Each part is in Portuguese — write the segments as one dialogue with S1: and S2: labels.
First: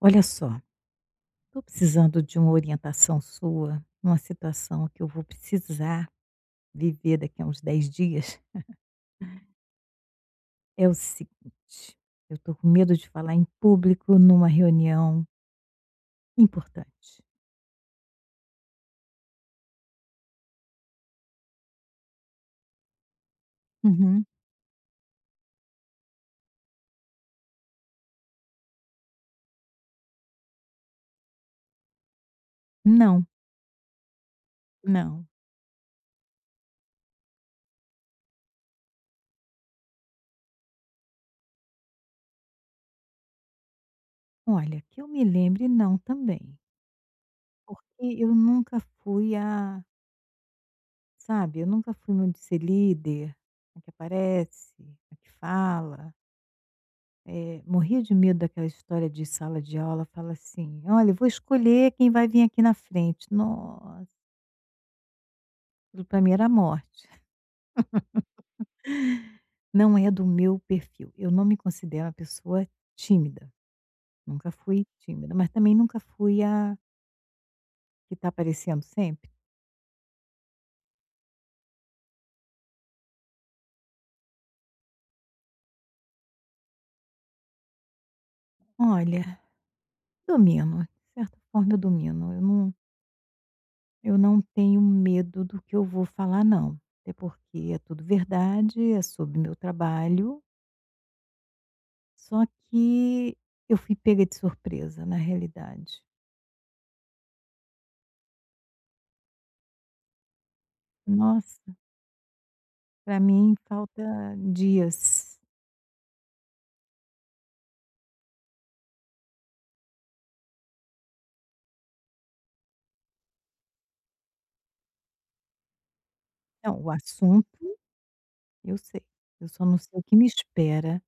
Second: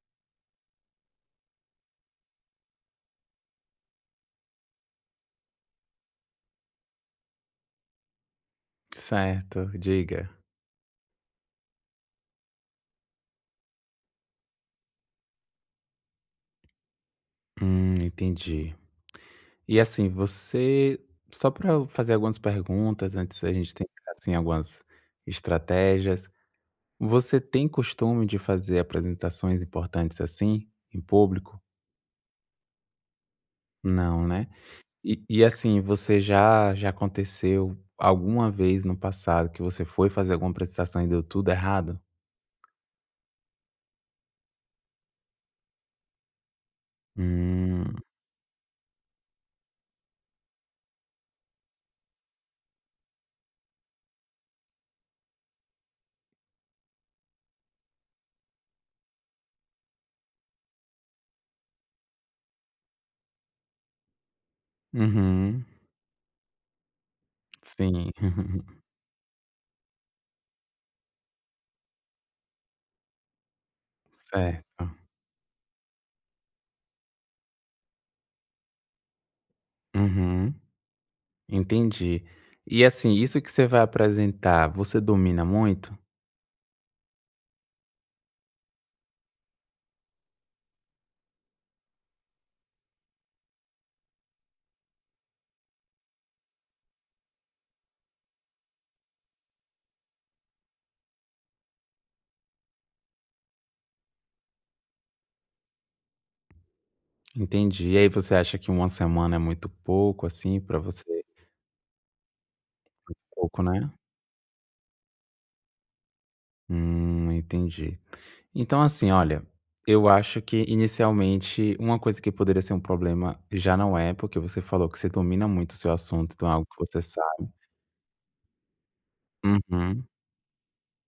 S1: Olha só, estou precisando de uma orientação sua numa situação que eu vou precisar viver daqui a uns 10 dias.
S2: Certo, diga.
S1: É o seguinte, eu estou com medo de falar em público numa reunião importante.
S2: Entendi. E assim, você só para fazer algumas perguntas antes da gente tentar
S1: Uhum.
S2: assim algumas estratégias. Você tem costume de fazer apresentações importantes assim em público?
S1: Não.
S2: Não, né? E,
S1: Não.
S2: e assim, você já aconteceu alguma vez no passado que você foi fazer alguma apresentação e deu tudo errado?
S1: Olha, que eu me lembre, não também.
S2: Hum,
S1: Porque eu nunca fui a, sabe, eu nunca fui muito de ser líder, a que aparece, a que fala. Morria de medo daquela história de sala de aula, fala assim: "Olha, eu vou escolher quem vai vir aqui na frente". Nossa,
S2: uhum,
S1: para mim era a morte.
S2: sim,
S1: Não é do meu perfil. Eu não me considero uma pessoa tímida, nunca fui
S2: certo,
S1: tímida, mas também nunca fui a que está aparecendo sempre.
S2: uhum. Entendi. E assim, isso que você vai apresentar, você domina muito?
S1: Olha, domino, de certa forma eu domino. Eu não tenho medo do que eu vou falar não, até porque é tudo verdade, é sobre o meu trabalho. Só que eu fui pega de surpresa, na realidade.
S2: Entendi. E aí você acha que uma semana é muito pouco, assim, pra você?
S1: Nossa, para mim
S2: Pouco, né?
S1: falta dias.
S2: Entendi. Então, assim, olha, eu acho que inicialmente uma coisa que poderia ser um problema já não é, porque você falou que você domina muito o seu assunto, então é algo que
S1: Não, o
S2: você
S1: assunto
S2: sabe.
S1: eu sei, eu só não sei o
S2: Uhum,
S1: que me espera.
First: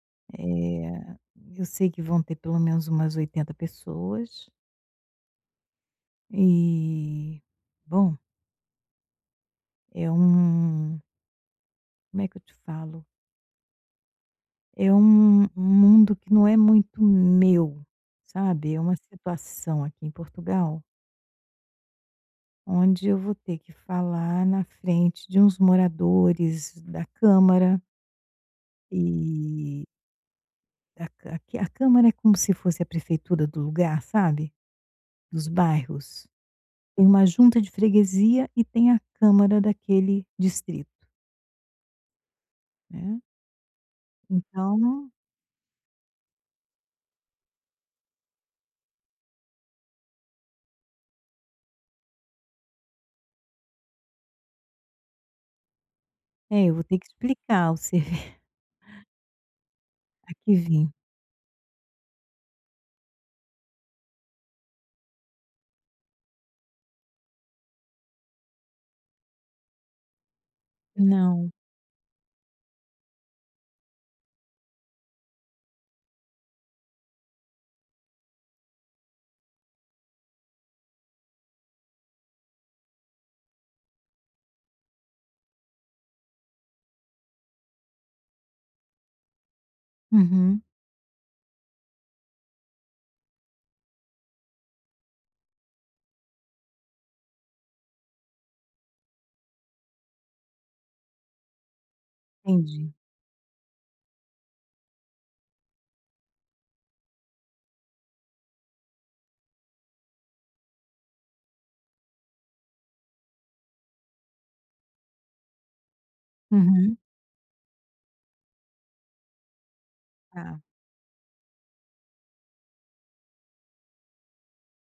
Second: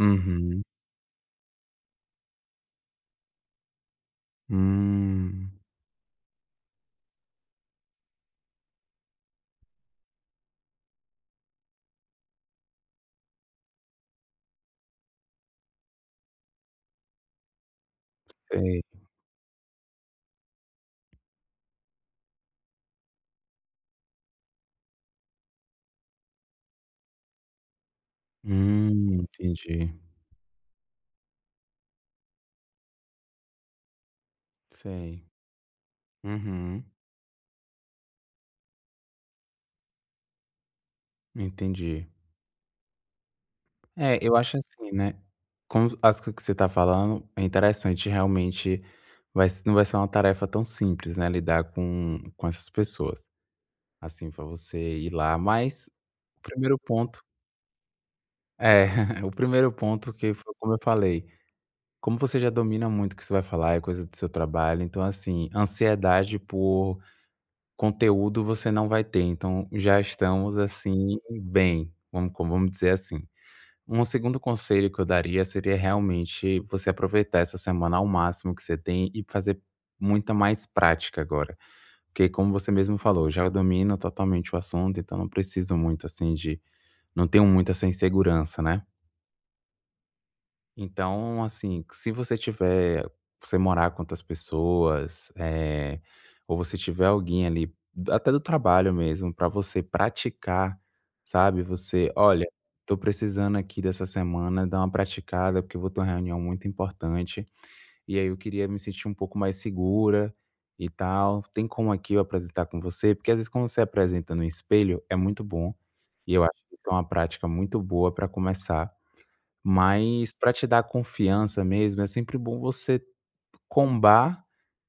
S2: uhum.
S1: Eh, eu sei que vão ter pelo menos umas 80 pessoas
S2: Hum,
S1: e, bom, é um, como é que eu te falo? É um mundo que não é muito meu, sabe, é
S2: sei.
S1: uma situação aqui em Portugal, onde eu vou ter que falar na frente de uns moradores da câmara, e
S2: Entendi.
S1: a ca aqui a câmara é como se fosse a prefeitura do lugar, sabe,
S2: Sei.
S1: dos bairros.
S2: Uhum,
S1: Tem uma junta de freguesia e tem a câmara daquele distrito,
S2: entendi.
S1: né.
S2: É, eu acho assim,
S1: Então,
S2: né, como as que você tá falando, é interessante realmente, vai se não vai ser uma tarefa tão simples, né, lidar com essas pessoas, assim, pra você ir lá, mas o
S1: é, eu
S2: primeiro
S1: vou ter que
S2: ponto
S1: explicar o serve
S2: é, o primeiro ponto
S1: a
S2: que foi
S1: que
S2: como eu
S1: vim.
S2: falei, como você já domina muito o que você vai falar, é coisa do seu trabalho, então assim, ansiedade por conteúdo você não vai ter, então já estamos, assim,
S1: Não.
S2: bem, vamos dizer assim. Um segundo conselho que eu daria seria realmente você aproveitar essa semana ao máximo que você tem e fazer muita mais prática agora. Porque como você mesmo falou, eu já domino totalmente o assunto, então não preciso muito assim de não tenho muita essa insegurança, né?
S1: Uhum.
S2: Então, assim, se você tiver você morar com outras pessoas, ou você tiver alguém ali, até do trabalho mesmo, para você praticar, sabe, você: "Olha,
S1: Entendi.
S2: tô precisando aqui dessa semana dar uma praticada, porque eu vou ter uma reunião muito importante, e aí eu queria me sentir um pouco mais segura e tal. Tem como aqui eu apresentar com você?" Porque às vezes quando você apresenta no espelho é muito bom, e eu acho que isso é
S1: Uhum.
S2: uma prática muito boa para começar. Mas para
S1: Tá.
S2: te dar confiança mesmo, é sempre bom você combar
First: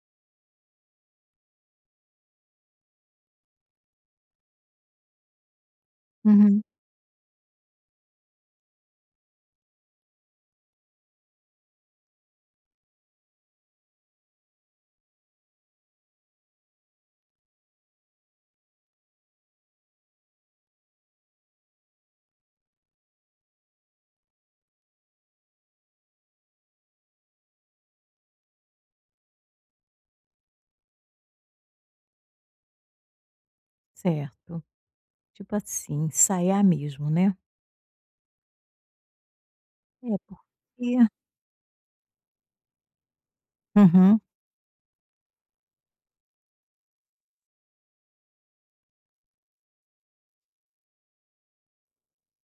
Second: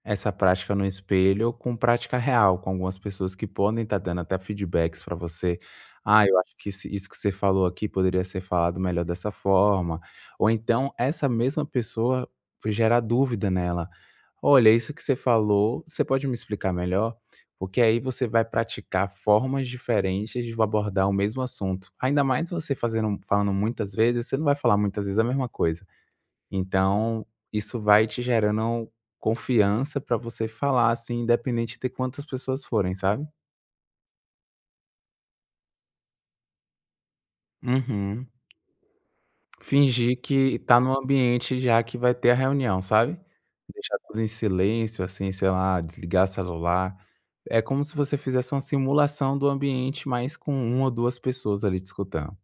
S2: essa prática no espelho com prática real, com algumas pessoas que podem estar dando até feedbacks para você. "Ah, eu acho
S1: Uhum.
S2: que esse isso que você falou aqui poderia ser falado melhor dessa forma", ou então essa mesma pessoa gerar dúvida nela. Olha, isso que você falou, você pode me explicar melhor? Porque aí você vai praticar formas diferentes de abordar o mesmo assunto. Ainda mais você fazendo, falando muitas vezes, você não vai falar muitas vezes a mesma coisa. Então, isso vai te gerando confiança para você falar assim, independente de quantas pessoas forem, sabe?
S1: Certo. Tipo assim, ensaiar mesmo, né.
S2: Uhum.
S1: É,
S2: Fingir que tá num
S1: porque
S2: ambiente já que vai ter a reunião, sabe? Deixar
S1: uhum.
S2: tudo em silêncio, assim, sei lá, desligar celular. É como se você fizesse uma simulação do ambiente, mas com uma ou duas pessoas ali te escutando.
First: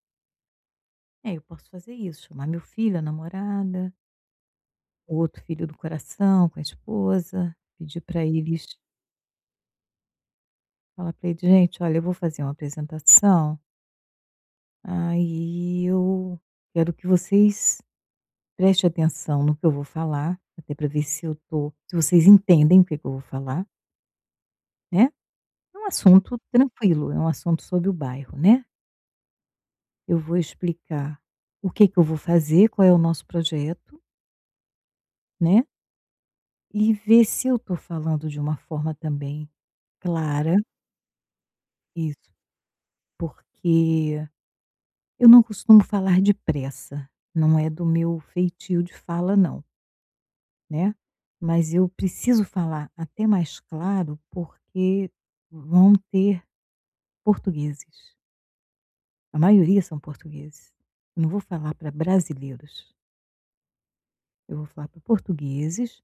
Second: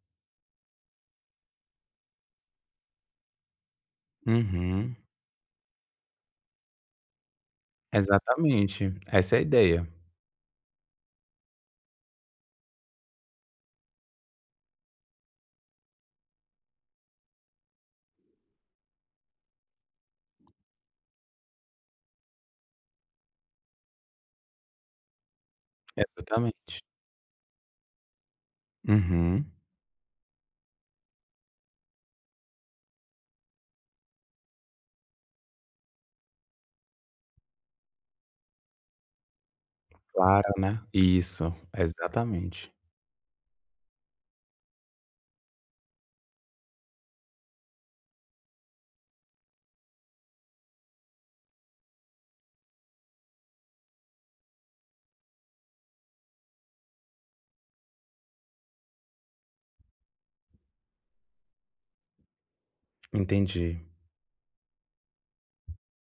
S1: É, eu posso fazer isso, chamar meu filho, a namorada,
S2: Uhum.
S1: o outro filho do coração com a esposa, pedir para eles,
S2: Exatamente, essa é a ideia.
S1: falar para eles: "Gente, olha, eu vou fazer uma apresentação, aí eu quero que vocês prestem atenção no que eu vou falar, até para ver se eu tô, se vocês entendem o que que eu vou falar, né". É um assunto
S2: Exatamente.
S1: tranquilo, é um assunto sobre o bairro, né.
S2: Uhum.
S1: Eu vou explicar o que que eu vou fazer, qual é o nosso projeto, né, e ver se eu estou falando de uma forma também
S2: Claro,
S1: clara,
S2: né? Isso,
S1: isso,
S2: exatamente.
S1: porque eu não costumo falar depressa, não é do meu feitio de fala não, né, mas eu preciso falar até mais claro, porque vão ter portugueses, a maioria são portugueses. Eu não vou falar para brasileiros,
S2: Entendi.
S1: eu vou falar para portugueses,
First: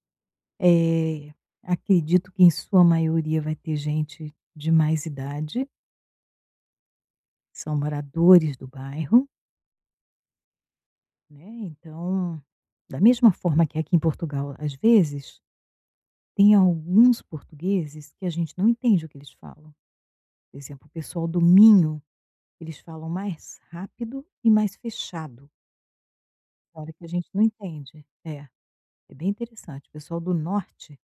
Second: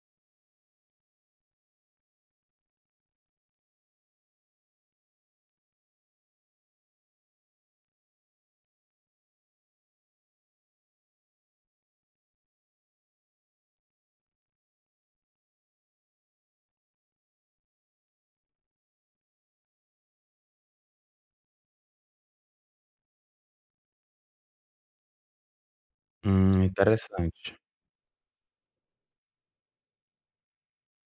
S1: eh, acredito que em sua maioria vai ter gente de mais idade, são moradores do bairro, né, então da mesma forma que aqui em Portugal, às vezes, tem alguns portugueses que a gente não entende o que eles falam. Por exemplo, o pessoal do Minho, eles falam mais rápido e mais fechado, na hora que a gente não
S2: Interessante.
S1: entende. É, é bem interessante. O pessoal do Norte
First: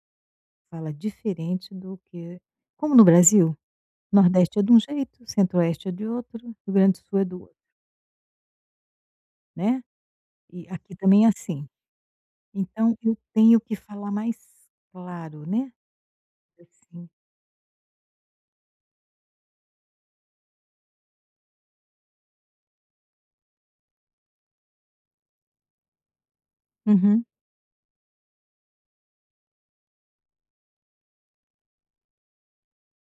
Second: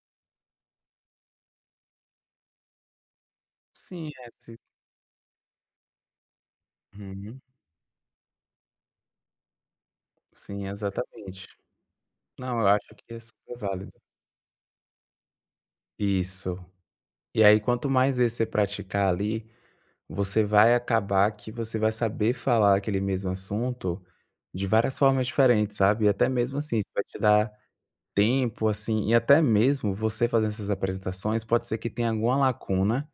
S1: fala diferente do que, como no Brasil,
S2: Sim, é se
S1: Nordeste é de um jeito, Centro-Oeste é de outro, Rio Grande do Sul é
S2: uhum.
S1: do outro, né.
S2: Sim,
S1: E aqui também é
S2: exatamente.
S1: assim.
S2: Não, eu acho
S1: Então
S2: que
S1: eu
S2: é super
S1: tenho que
S2: válido.
S1: falar mais claro, né,
S2: Isso.
S1: assim.
S2: E aí, quanto mais vezes você praticar ali, você vai acabar que você vai saber falar aquele mesmo assunto de várias formas diferentes, sabe? E até mesmo assim, isso vai te
S1: Uhum,
S2: dar tempo, assim, e até mesmo você fazendo essas apresentações, pode ser que tenha alguma lacuna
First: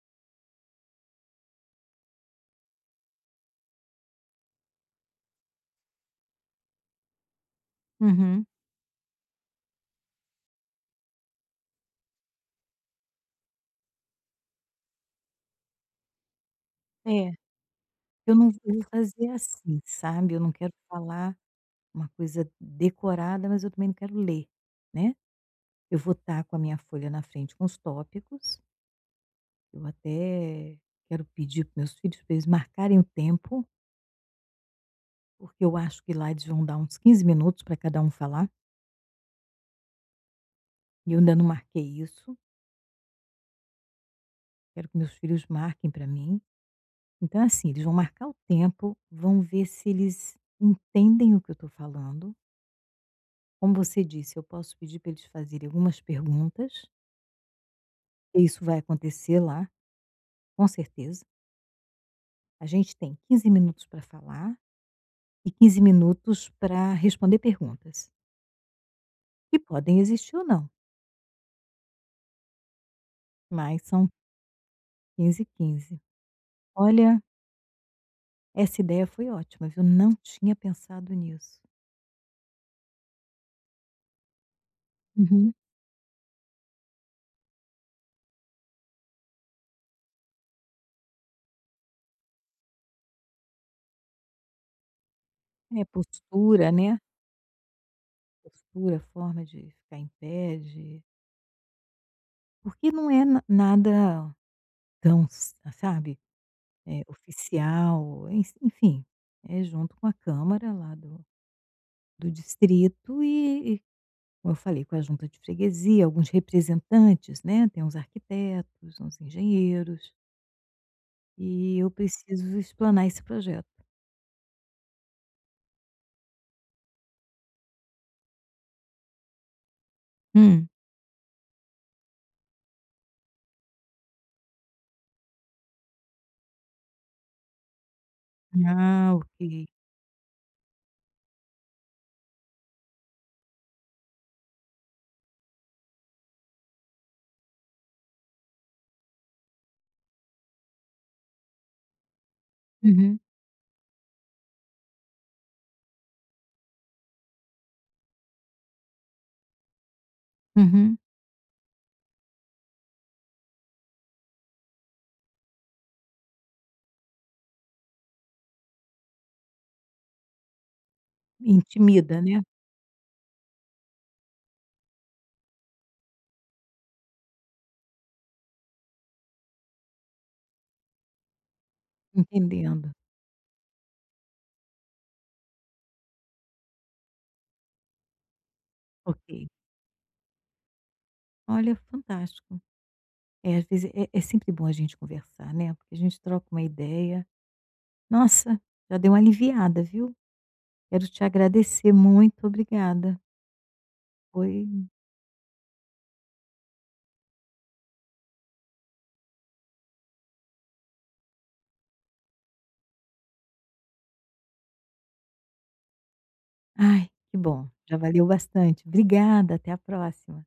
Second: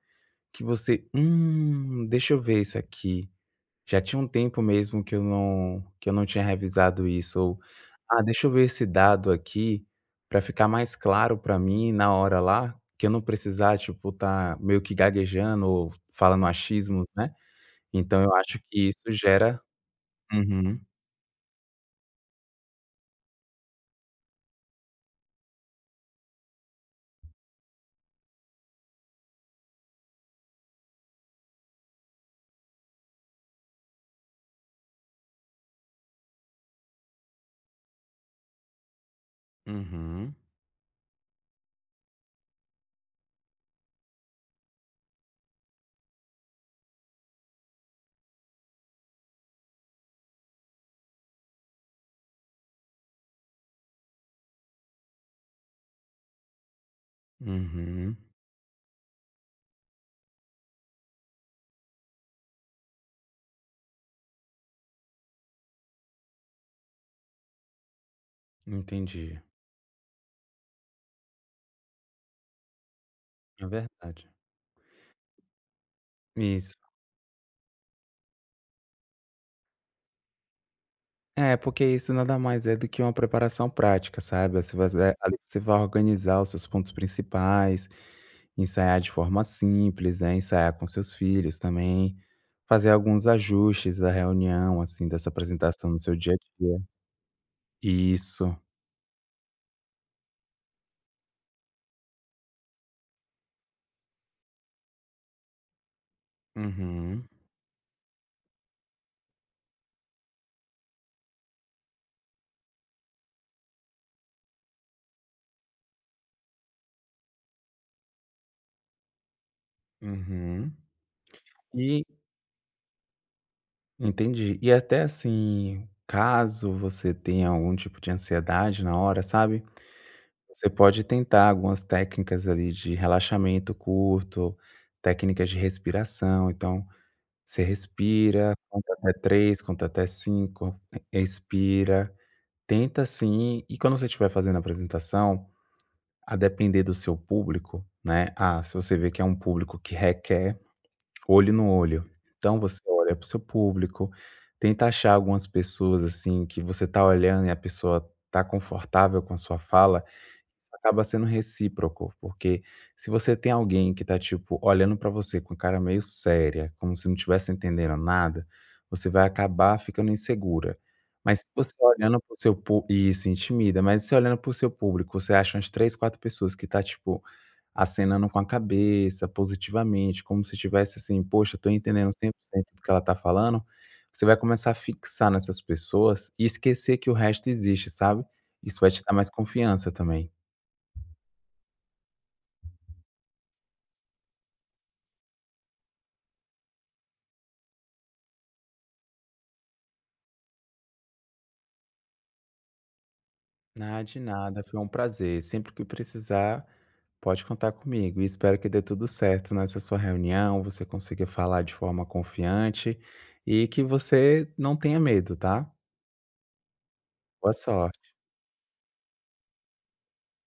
S2: que você, deixa eu ver isso aqui. Já tinha um tempo mesmo que eu não tinha revisado isso ou: "Ah,
S1: uhum.
S2: deixa eu ver esse dado aqui, para ficar mais claro para mim na hora lá, que eu não precisar, tipo, tá meio que gaguejando ou falando achismos", né.
S1: É.
S2: Então eu
S1: Eu não
S2: acho
S1: vou
S2: que isso
S1: fazer
S2: gera
S1: assim, sabe, eu não quero
S2: uhum,
S1: falar uma coisa decorada, mas eu também não quero ler, né. Eu vou estar com a minha folha na frente com os tópicos, eu até quero pedir para meus filhos para eles marcarem o tempo, porque eu acho que lá eles vão dar uns 15 minutos para cada um falar,
S2: uhum,
S1: e eu ainda não marquei isso, quero que meus filhos marquem para mim. Então, assim, eles vão marcar o tempo, vão ver se eles entendem o que eu estou falando. Como você disse, eu posso pedir para eles fazerem algumas perguntas.
S2: uhum.
S1: Isso vai acontecer lá, com certeza. A gente tem 15 minutos para falar e 15 minutos para responder perguntas,
S2: Entendi.
S1: que podem existir ou não,
S2: É
S1: mas são
S2: verdade.
S1: 15 e 15.
S2: Isso.
S1: Olha, essa ideia foi ótima, viu, não tinha pensado
S2: É,
S1: nisso.
S2: porque isso nada mais é do que uma preparação prática, sabe. Você vai é, ali
S1: Uhum.
S2: você vai organizar os seus pontos principais. Ensaiar de forma simples, né, ensaiar com seus filhos também, fazer alguns ajustes da reunião, assim, dessa
S1: É
S2: apresentação no seu dia a
S1: postura,
S2: dia.
S1: né,
S2: Isso.
S1: postura, forma de ficar em pé, de, porque não é na nada tão s sabe,
S2: Uhum,
S1: oficial, enfim, é junto com a câmara lá do distrito e, como eu falei, com a junta de freguesia, alguns representantes, né, tem uns arquitetos, uns engenheiros,
S2: uhum.
S1: e eu
S2: E
S1: preciso explanar esse projeto.
S2: entendi. E até, assim, caso você tenha algum tipo de ansiedade na hora, sabe,
S1: Hum.
S2: você pode tentar algumas técnicas ali de relaxamento curto, técnicas de respiração, então você respira, conta até
S1: Ah,
S2: 3,
S1: ok.
S2: conta até 5, expira. Tenta sim, e quando você estiver fazendo a apresentação, a depender do seu público, né, se você vê que é um público que requer olho no olho, então você olha
S1: Uhum,
S2: para o seu público, tenta achar algumas pessoas, assim, que você tá olhando e a pessoa tá confortável com a sua fala, isso
S1: uhum.
S2: acaba sendo recíproco, porque se você tem alguém que tá, tipo, olhando pra você com cara meio séria, como se não tivesse entendendo nada, você vai acabar ficando insegura. Mas se você olhando
S1: Intimida,
S2: para o
S1: né,
S2: seu pú isso, intimida, mas se olhando para o seu público, você acha umas 3, 4 pessoas que tá, tipo, acenando com a cabeça positivamente, como se tivesse assim: "Poxa, tô entendendo 100% do que
S1: entendendo.
S2: ela tá falando", você vai começar a fixar nessas pessoas e esquecer que o resto existe, sabe. Isso vai te dar mais
S1: Ok.
S2: confiança também.
S1: Olha, fantástico. É, às vezes é sempre bom a gente conversar, né, porque a gente troca uma ideia. Nossa, já deu uma aliviada, viu. Quero te agradecer, muito obrigada.
S2: Ah, de nada,
S1: Foi
S2: foi um prazer. Sempre que precisar, pode contar comigo. E espero que dê tudo certo nessa sua reunião, você consiga falar de forma confiante e que você não tenha medo, tá?
S1: ai, que
S2: Boa
S1: bom, já
S2: sorte.
S1: valeu bastante. Obrigada, até a próxima.